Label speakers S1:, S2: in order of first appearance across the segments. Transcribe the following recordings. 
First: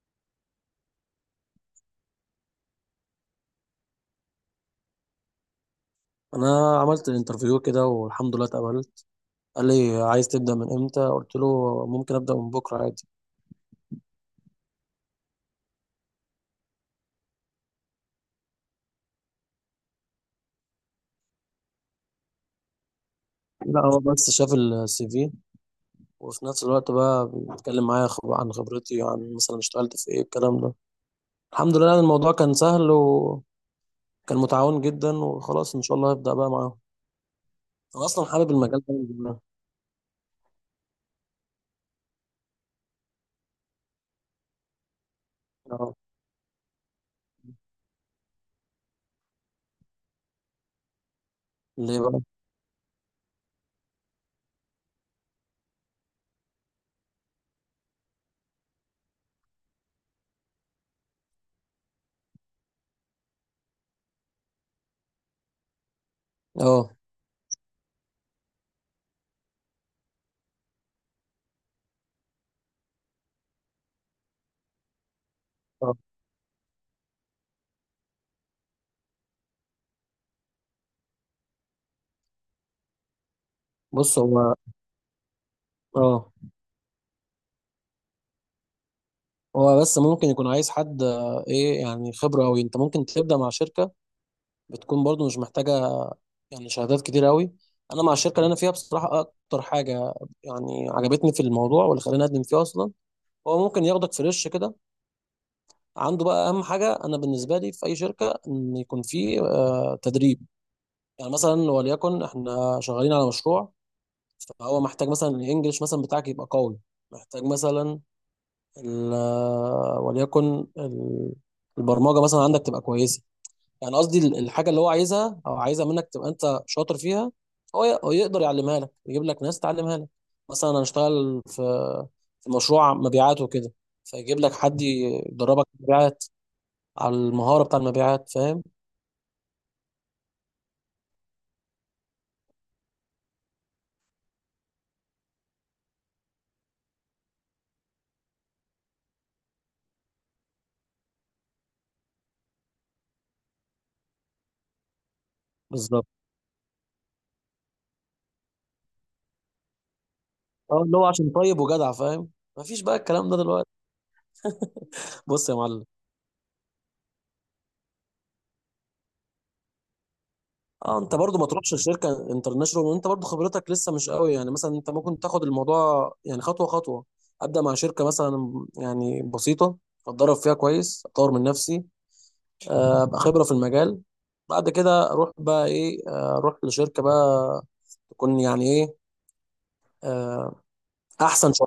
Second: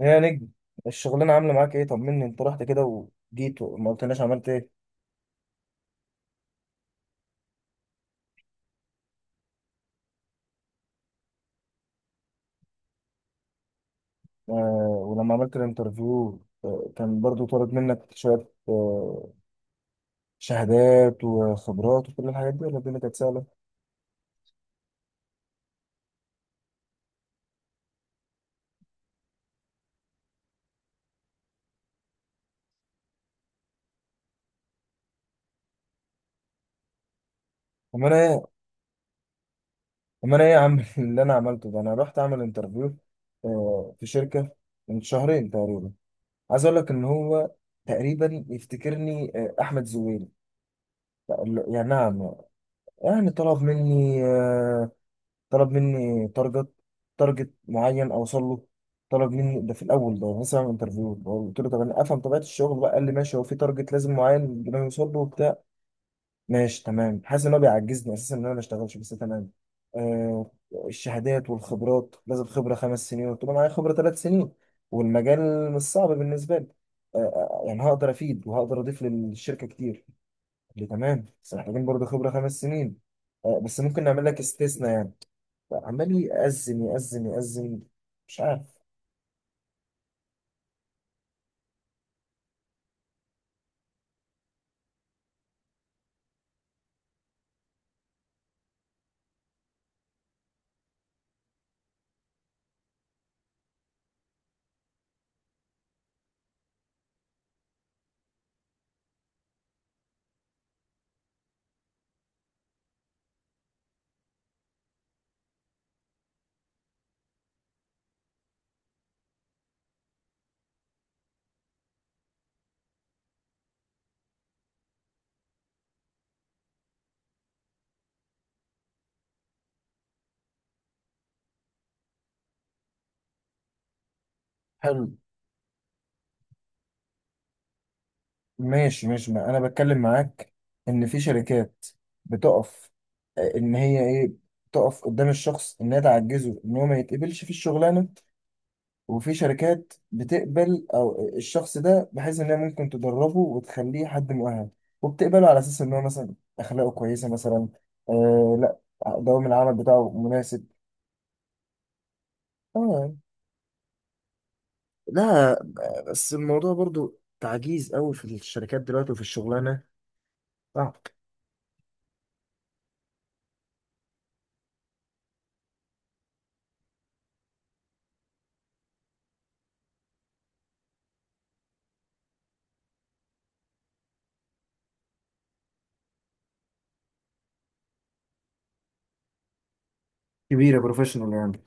S1: يا نجم، الشغلانة عاملة معاك ايه؟ طمني، انت رحت كده وجيت وما قلتناش عملت ايه.
S2: انا عملت الانترفيو كده والحمد لله اتقبلت. قال لي عايز تبدا من امتى؟ قلت له ممكن ابدا من بكره عادي.
S1: آه. ولما عملت الانترفيو، كان برضو طلب منك شوية شهادات وخبرات وكل الحاجات دي، ولا الدنيا كانت سهلة؟
S2: لا هو بس شاف الـ CV، وفي نفس الوقت بقى بيتكلم معايا عن خبرتي، عن مثلا اشتغلت في ايه الكلام ده. الحمد لله، يعني الموضوع كان سهل وكان متعاون جدا، وخلاص ان شاء الله هبدا بقى معاهم. انا
S1: أما أنا
S2: اصلا
S1: ايه
S2: حابب المجال ده من زمان.
S1: أما أنا ايه يا عم؟ اللي أنا عملته ده، أنا رحت أعمل انترفيو آه في شركة من شهرين تقريبا.
S2: اه،
S1: عايز أقول لك إن هو تقريبا يفتكرني أحمد زويل. لا، يعني
S2: ليه بقى؟
S1: نعم. يعني طلب مني آه، طلب مني تارجت، تارجت معين اوصل له. طلب مني ده في الاول، ده مثلا انترفيو، قلت له طب انا افهم طبيعه الشغل بقى، قال لي ماشي، هو في تارجت لازم معين بدنا نوصل له وبتاع. ماشي
S2: اه.
S1: تمام، حاسس ان هو بيعجزني اساسا ان انا ما اشتغلش، بس تمام. آه، الشهادات والخبرات، لازم خبره 5 سنين، قلت له معايا خبره 3 سنين والمجال مش
S2: آه.
S1: صعب بالنسبه لي. آه آه، يعني هقدر افيد وهقدر اضيف للشركه كتير. قال لي تمام بس محتاجين برضه خبره 5 سنين، بس ممكن
S2: بص،
S1: نعمل لك
S2: هو
S1: استثناء يعني. عمال
S2: اه،
S1: يأذن يأذن يأذن، مش عارف.
S2: هو بس ممكن يكون عايز حد ايه، يعني خبره قوي. انت ممكن تبدا مع شركه بتكون برضو مش محتاجه يعني شهادات كتير قوي. انا مع الشركه اللي انا فيها بصراحه، اكتر حاجه يعني عجبتني في الموضوع واللي خلاني اقدم فيه اصلا، هو ممكن ياخدك فريش كده. عنده بقى اهم حاجه انا بالنسبه لي في اي شركه ان يكون فيه تدريب. يعني مثلا وليكن احنا شغالين على مشروع، فهو محتاج مثلا الانجليش مثلا بتاعك يبقى قوي، محتاج مثلا وليكن البرمجه مثلا عندك تبقى كويسه. يعني قصدي الحاجه اللي هو عايزها او عايزها منك تبقى انت شاطر فيها. هو يقدر يعلمها لك، يجيب لك ناس تعلمها لك. مثلا انا اشتغل في مشروع مبيعات وكده، فيجيب لك حد
S1: حلو.
S2: يدربك مبيعات على المهاره بتاع المبيعات. فاهم؟
S1: ماشي، ما انا بتكلم معاك ان في شركات بتقف، ان هي ايه، تقف قدام الشخص انها تعجزه ان هو ما يتقبلش في الشغلانه، وفي شركات بتقبل او الشخص ده بحيث انها ممكن تدربه وتخليه حد مؤهل، وبتقبله على اساس ان هو
S2: بالظبط.
S1: مثلا اخلاقه كويسه مثلا. آه لا، دوام العمل بتاعه مناسب.
S2: اه اللي هو عشان طيب وجدع، فاهم؟ مفيش بقى
S1: اه.
S2: الكلام ده دلوقتي. بص يا
S1: لا
S2: معلم.
S1: بس الموضوع برضو تعجيز قوي في الشركات دلوقتي، وفي الشغلانه صعب.
S2: اه، انت برضو ما تروحش لشركه انترناشونال وانت برضو خبرتك لسه مش قوي، يعني مثلا انت ممكن تاخد الموضوع يعني خطوه خطوه. ابدا مع شركه مثلا يعني بسيطه، اتدرب فيها كويس، اطور من نفسي، ابقى خبره في المجال. بعد كده اروح بقى ايه، اروح لشركه بقى تكون يعني ايه، آه،
S1: كبيرة بروفيشنال
S2: احسن
S1: يعني.
S2: شويه.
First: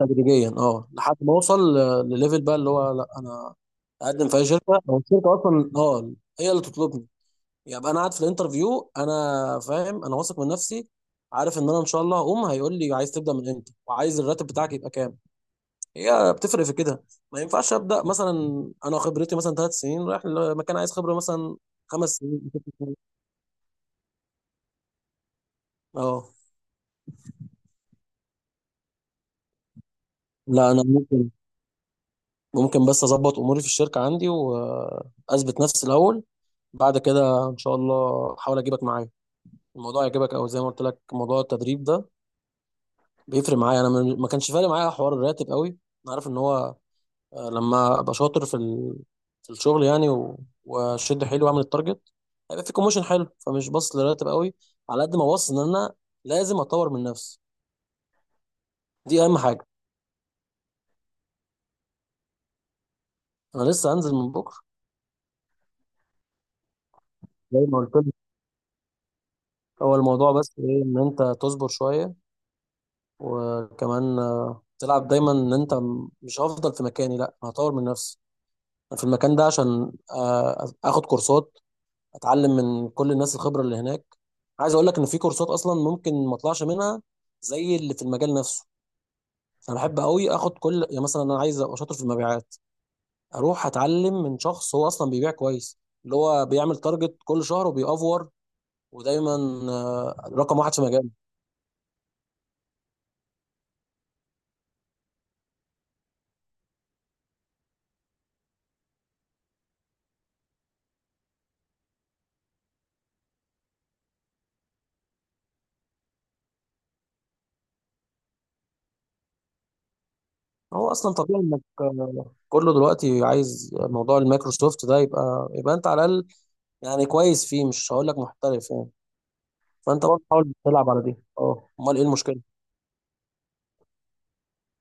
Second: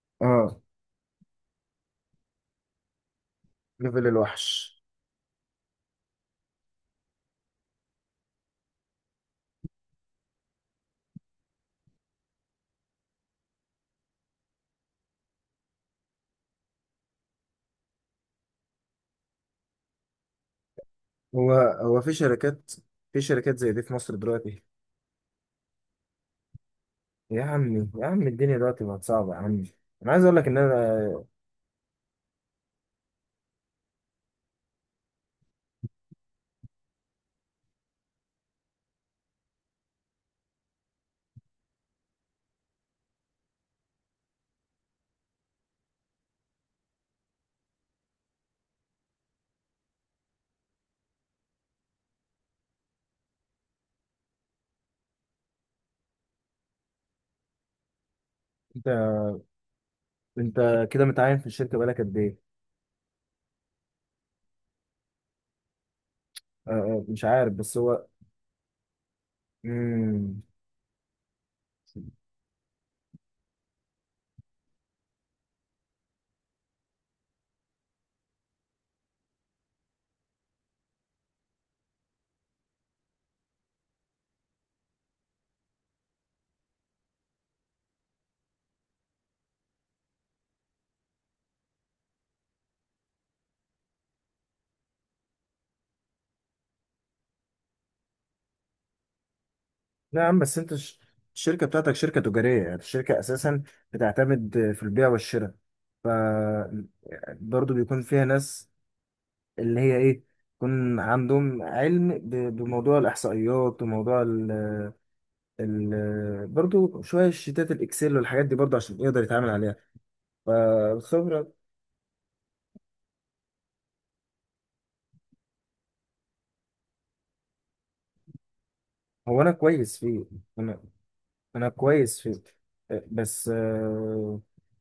S2: تدريجيا
S1: اه،
S2: اه، لحد ما اوصل لليفل بقى اللي هو، لا، انا
S1: ليفل
S2: اقدم في اي
S1: الوحش.
S2: شركه او الشركه اصلا اه هي اللي تطلبني. يبقى انا قاعد في الانترفيو، انا فاهم، انا واثق من نفسي، عارف ان انا ان شاء الله هقوم هيقول لي عايز تبدا من امتى وعايز الراتب بتاعك يبقى كام. هي بتفرق في كده. ما ينفعش ابدا مثلا انا خبرتي مثلا 3 سنين رايح لمكان عايز خبره
S1: هو
S2: مثلا
S1: هو
S2: خمس
S1: في
S2: سنين
S1: شركات، في شركات زي دي في مصر دلوقتي؟
S2: اه.
S1: يا عمي، يا عم الدنيا دلوقتي بقت صعبه يا عمي. انا عايز اقول لك ان
S2: لا، انا
S1: انا...
S2: ممكن، بس اظبط اموري في الشركه عندي واثبت نفسي الاول. بعد كده ان شاء الله احاول اجيبك معايا الموضوع يعجبك، او زي ما قلت لك موضوع التدريب ده بيفرق معايا. انا ما كانش فارق معايا حوار الراتب قوي. انا عارف ان هو لما ابقى شاطر في ال... في الشغل يعني، و... واشد حيلي واعمل التارجت، هيبقى في كوموشن حلو، فمش باصص للراتب قوي على قد ما باصص ان انا لازم اطور من نفسي.
S1: انت،
S2: دي اهم حاجه.
S1: انت كده متعين في الشركه بقالك قد ايه؟
S2: انا لسه هنزل من بكره،
S1: مش عارف
S2: زي
S1: بس
S2: ما قلت
S1: هو...
S2: لك. هو الموضوع
S1: مم.
S2: بس ايه ان انت تصبر شويه، وكمان تلعب دايما ان انت مش هفضل في مكاني، لا، أنا هطور من نفسي. انا في المكان ده عشان اخد كورسات، اتعلم من كل الناس الخبره اللي هناك. عايز اقول لك ان في كورسات اصلا ممكن ما اطلعش منها، زي اللي في المجال نفسه. انا بحب قوي اخد كل، يعني مثلا انا عايز ابقى شاطر في المبيعات، اروح اتعلم من شخص هو اصلا بيبيع كويس، اللي هو بيعمل تارجت كل شهر وبيأفور، ودايما
S1: نعم، بس
S2: رقم واحد
S1: انت
S2: في مجاله.
S1: الشركة بتاعتك شركة تجارية، يعني الشركة اساسا بتعتمد في البيع والشراء، ف برضه بيكون فيها ناس اللي هي ايه، يكون عندهم علم بموضوع الاحصائيات وموضوع ال برضه شوية شيتات الاكسل والحاجات دي، برضه عشان يقدر يتعامل عليها.
S2: هو اصلا طبيعي
S1: فالخبرة...
S2: انك كله دلوقتي عايز موضوع المايكروسوفت ده، يبقى انت على الاقل يعني كويس فيه، مش هقول لك محترف يعني.
S1: هو انا كويس
S2: فانت
S1: فيه،
S2: برضه حاول تلعب على دي.
S1: انا
S2: اه، امال ايه
S1: كويس
S2: المشكله.
S1: فيه، آه، بس آه،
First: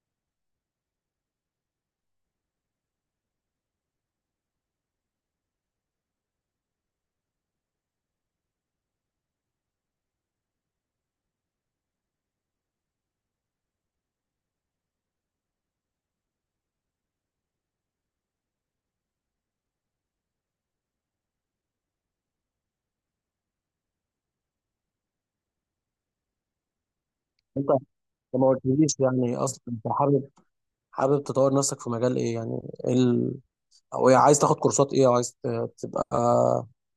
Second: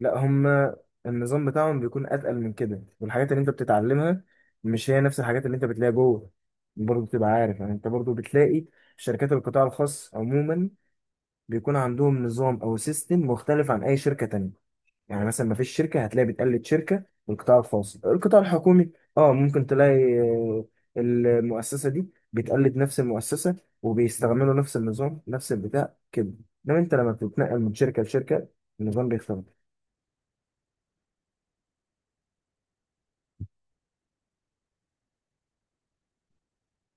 S1: لا هما النظام بتاعهم بيكون اتقل من كده، والحاجات اللي انت بتتعلمها مش هي نفس الحاجات اللي انت بتلاقيها جوه. برضه تبقى عارف يعني، انت برضه بتلاقي شركات القطاع الخاص عموما بيكون عندهم نظام او سيستم مختلف عن اي شركة تانية. يعني مثلا ما فيش شركه هتلاقي بتقلد شركه من القطاع الخاص، القطاع الحكومي اه ممكن تلاقي المؤسسه دي بتقلد نفس المؤسسه، وبيستعملوا نفس النظام نفس البتاع كده. انما انت لما بتتنقل
S2: انت
S1: من شركه لشركه،
S2: ما قلتليش
S1: النظام
S2: يعني
S1: بيختلف.
S2: اصلا انت حابب، تطور نفسك في مجال ايه يعني؟ إيه ال...؟ او إيه عايز تاخد كورسات ايه، او عايز تبقى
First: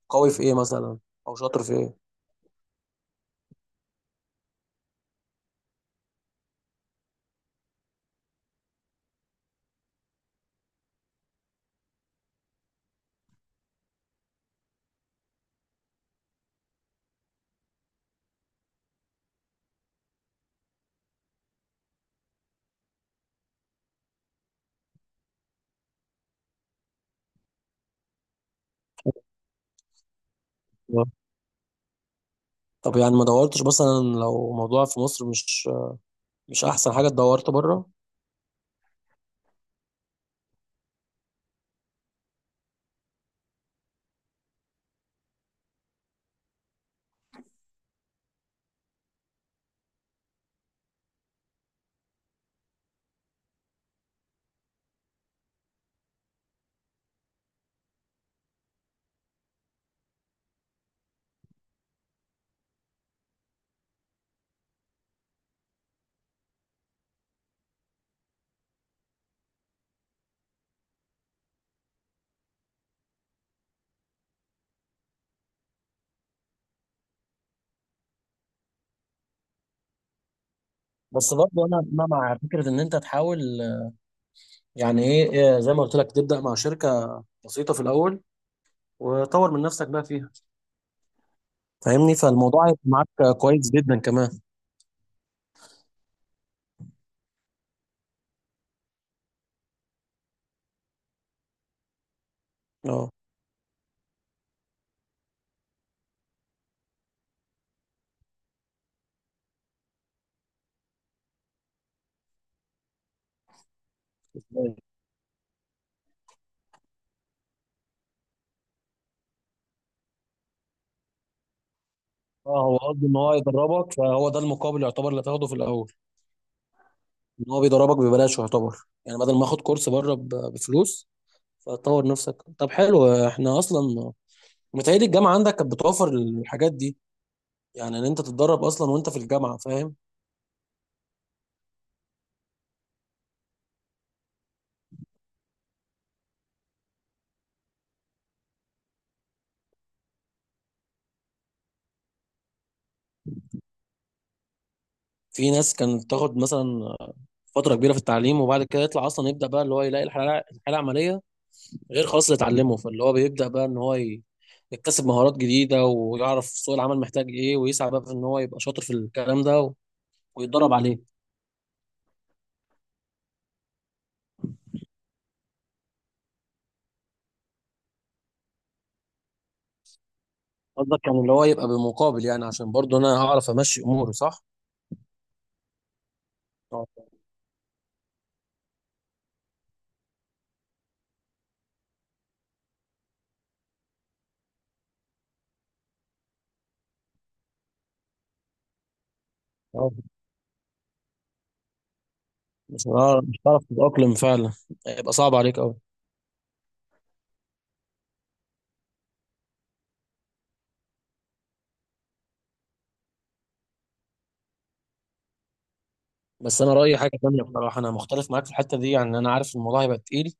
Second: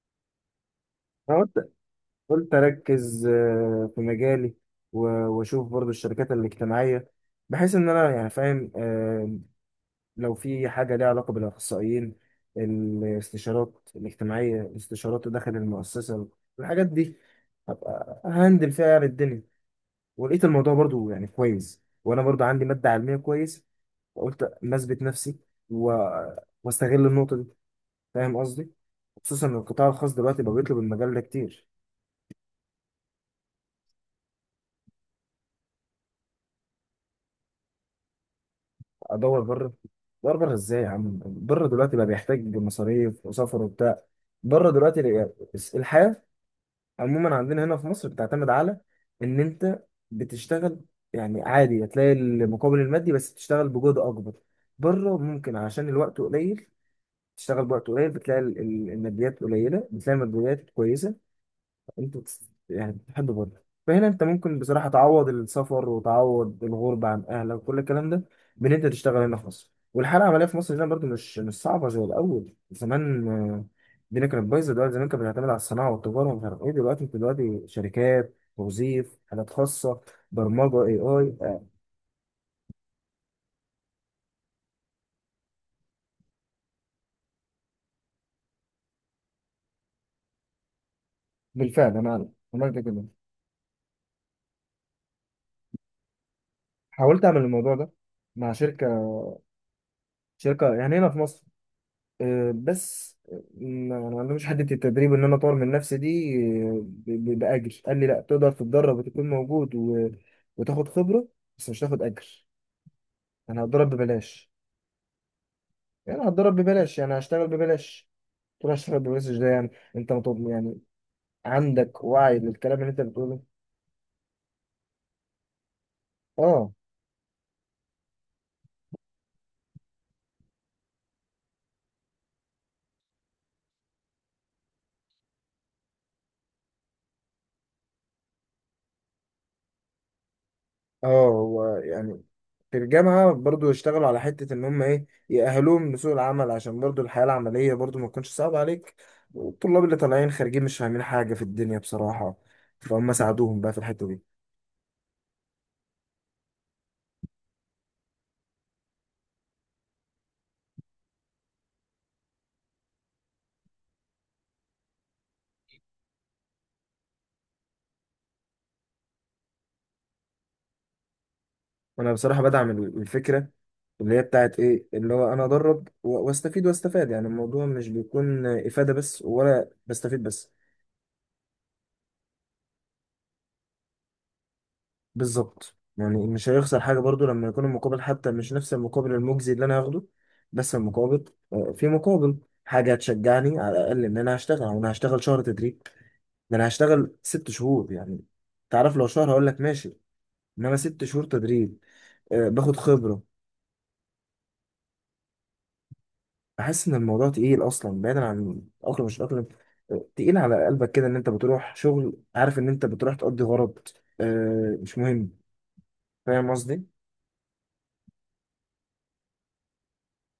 S2: قوي في ايه مثلا، او
S1: انا
S2: شاطر
S1: قلت
S2: في ايه؟
S1: قلت اركز في مجالي و- واشوف برضو الشركات الاجتماعيه، بحيث ان انا يعني فاهم لو في حاجة ليها علاقة بالأخصائيين، الاستشارات الاجتماعية، الاستشارات داخل المؤسسة، الحاجات دي هبقى هندل فيها يعني الدنيا. ولقيت الموضوع برضو يعني كويس، وأنا برضو عندي مادة علمية كويس، فقلت ما أثبت نفسي و... واستغل النقطة دي. فاهم قصدي؟ خصوصا إن القطاع الخاص دلوقتي بقى بيطلب
S2: آه.
S1: المجال ده كتير.
S2: طب يعني ما دورتش مثلا، لو موضوع في مصر، مش احسن حاجه دورت بره؟
S1: أدور بره أدور بره إزاي يا عم؟ بره دلوقتي بقى بيحتاج مصاريف وسفر وبتاع. بره دلوقتي، الحياة عموما عندنا هنا في مصر بتعتمد على ان انت بتشتغل، يعني عادي هتلاقي المقابل المادي بس تشتغل بجهد اكبر. بره ممكن عشان الوقت قليل، تشتغل بوقت قليل بتلاقي الماديات قليله، بتلاقي الماديات كويسه. انتوا بتس- يعني بتحبوا بعض. فهنا انت ممكن بصراحة تعوض السفر وتعوض الغربة عن اهلك وكل الكلام ده، بان انت تشتغل هنا في مصر. والحالة العملية في مصر هنا برضو مش مش صعبة زي الأول زمان، الدنيا كانت بايظة. دلوقتي زمان كانت بتعتمد على الصناعة والتجارة ومش عارف ايه، دلوقتي انت دلوقتي شركات توظيف، حالات خاصة، برمجة اي
S2: بس
S1: اي.
S2: برضه انا، مع فكره ان انت تحاول. يعني ايه، إيه، زي ما قلت لك تبدا مع شركه بسيطه في الاول، وطور من نفسك بقى فيها
S1: بالفعل
S2: فاهمني.
S1: انا
S2: فالموضوع
S1: عملت
S2: هيبقى
S1: كده،
S2: معاك كويس جدا كمان.
S1: حاولت اعمل الموضوع ده مع شركة، شركة يعني هنا في مصر، بس ما عندهمش حته التدريب ان انا اطور من نفسي دي. باجر قال لي لا، تقدر تتدرب وتكون موجود و... وتاخد خبره بس مش تاخد اجر. انا هتدرب ببلاش،
S2: اه.
S1: يعني هتدرب ببلاش، يعني هشتغل ببلاش. تروح هشتغل ببلاش ده يعني، انت مطلوب يعني. عندك وعي
S2: اه، هو
S1: للكلام اللي انت
S2: قصده ان هو
S1: بتقوله.
S2: يدربك، فهو ده المقابل يعتبر اللي هتاخده في الاول،
S1: اه.
S2: ان هو بيدربك ببلاش يعتبر، يعني بدل ما اخد كورس بره بفلوس، فتطور نفسك. طب حلو، احنا اصلا متهيألي الجامعه عندك كانت بتوفر الحاجات دي، يعني ان انت تتدرب اصلا وانت في الجامعه، فاهم؟
S1: اه، هو يعني في الجامعة برضو يشتغلوا على حتة إن هم إيه، يأهلوهم لسوق العمل، عشان برضو الحياة العملية برضو ما تكونش صعبة عليك، والطلاب اللي طالعين خارجين مش فاهمين حاجة في الدنيا بصراحة، فهم ساعدوهم بقى في الحتة دي.
S2: في ناس كانت تاخد مثلا فتره كبيره في التعليم، وبعد كده يطلع اصلا يبدا بقى اللي هو يلاقي الحاله العمليه غير خالص اللي اتعلمه، فاللي هو بيبدا بقى ان هو يكتسب مهارات جديده ويعرف سوق العمل محتاج ايه، ويسعى بقى في ان هو يبقى شاطر في الكلام ده ويتدرب عليه.
S1: وأنا بصراحة بدعم الفكرة اللي هي بتاعت إيه، اللي هو أنا أدرب وأستفيد وأستفاد، يعني الموضوع مش بيكون إفادة بس ولا بستفيد بس.
S2: قصدك كان اللي هو يبقى بمقابل، يعني عشان برضه انا هعرف امشي اموري، صح؟
S1: بالظبط، يعني مش هيخسر
S2: اه.
S1: حاجة برضو لما يكون المقابل حتى مش نفس المقابل المجزي اللي أنا هاخده. بس المقابل، في مقابل حاجة هتشجعني على الأقل إن أنا هشتغل. أو أنا هشتغل شهر تدريب؟ ده أنا هشتغل 6 شهور يعني. تعرف لو شهر هقول لك
S2: آه.
S1: ماشي، إنما 6 شهور تدريب، باخد خبرة.
S2: مش هعرف تتأقلم فعلا، هيبقى صعب عليك قوي.
S1: بحس إن الموضوع تقيل أصلا، بعيدا عن الأقلم مش الأقلم، تقيل على قلبك كده إن أنت بتروح شغل عارف إن أنت بتروح تقضي غرض، مش مهم. فاهم
S2: بس انا
S1: قصدي؟
S2: رأيي حاجة تانية بصراحة، انا مختلف معاك في الحتة دي. يعني انا عارف الموضوع هيبقى تقيل،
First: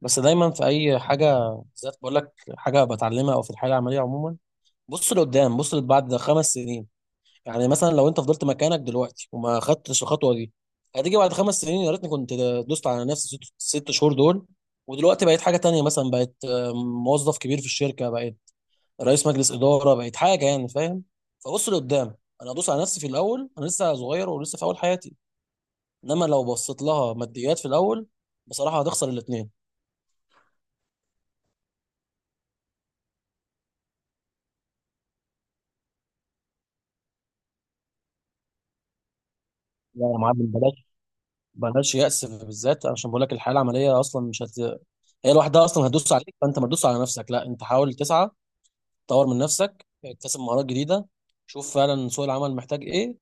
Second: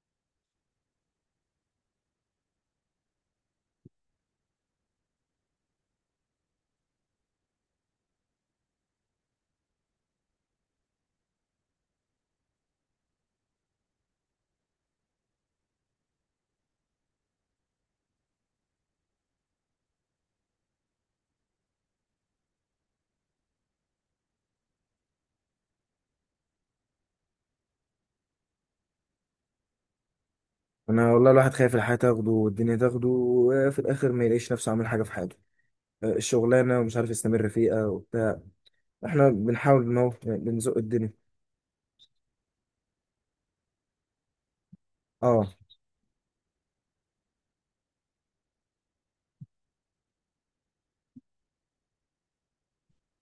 S2: بس دايما في اي حاجة بالذات بقول لك، حاجة بتعلمها او في الحياة العملية عموما، بص لقدام، بص بعد 5 سنين. يعني مثلا لو انت فضلت مكانك دلوقتي وما خدتش الخطوه دي، هتيجي بعد 5 سنين يا ريتني كنت دوست على نفسي 6 شهور دول، ودلوقتي بقيت حاجه تانية، مثلا بقيت موظف كبير في الشركه، بقيت رئيس مجلس اداره، بقيت حاجه يعني فاهم. فبص لقدام، انا ادوس على نفسي في الاول، انا لسه صغير ولسه في اول حياتي. انما لو بصيت لها ماديات في الاول، بصراحه هتخسر الاثنين.
S1: انا والله الواحد خايف الحياه تاخده والدنيا تاخده، وفي الاخر ما يلاقيش نفسه عامل حاجه في حياته، الشغلانه ومش عارف يستمر فيها وبتاع. احنا بنحاول ان هو
S2: لا يا معلم
S1: بنزق
S2: بلاش،
S1: الدنيا.
S2: بلاش يأس. بالذات عشان بقول لك الحياه العمليه اصلا مش هت... هي
S1: اه.
S2: لوحدها اصلا هتدوس عليك، فانت ما تدوس على نفسك، لا، انت حاول تسعى، طور من نفسك، اكتسب مهارات جديده، شوف فعلا سوق العمل محتاج ايه،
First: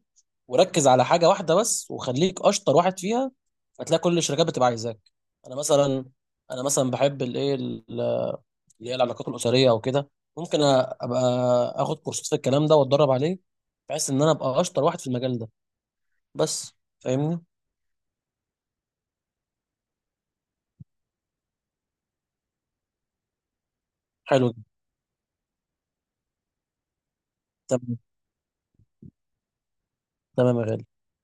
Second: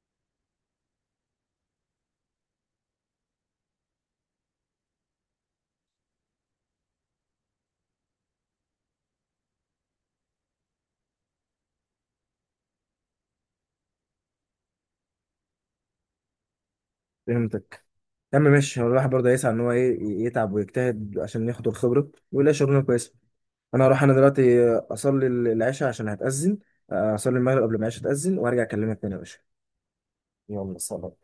S2: وركز على حاجه واحده بس، وخليك اشطر واحد فيها، هتلاقي كل الشركات بتبقى عايزاك. انا مثلا انا مثلا بحب الايه اللي هي العلاقات الاسريه او كده، ممكن ابقى اخد كورسات في الكلام ده واتدرب عليه، بحيث ان انا ابقى اشطر واحد في المجال ده بس، فاهمني؟
S1: فهمتك يا عم، ماشي. هو الواحد برضه هيسعى ان هو ايه، يتعب ويجتهد عشان ياخد الخبره ويلاقي شغلانه كويسه. انا
S2: حلو جدا.
S1: دلوقتي اصلي العشاء عشان هتاذن، اصلي المغرب قبل ما
S2: تمام،
S1: العشاء تاذن وارجع اكلمك تاني يا باشا.
S2: تمام يا
S1: يلا،
S2: غالي.
S1: سلام.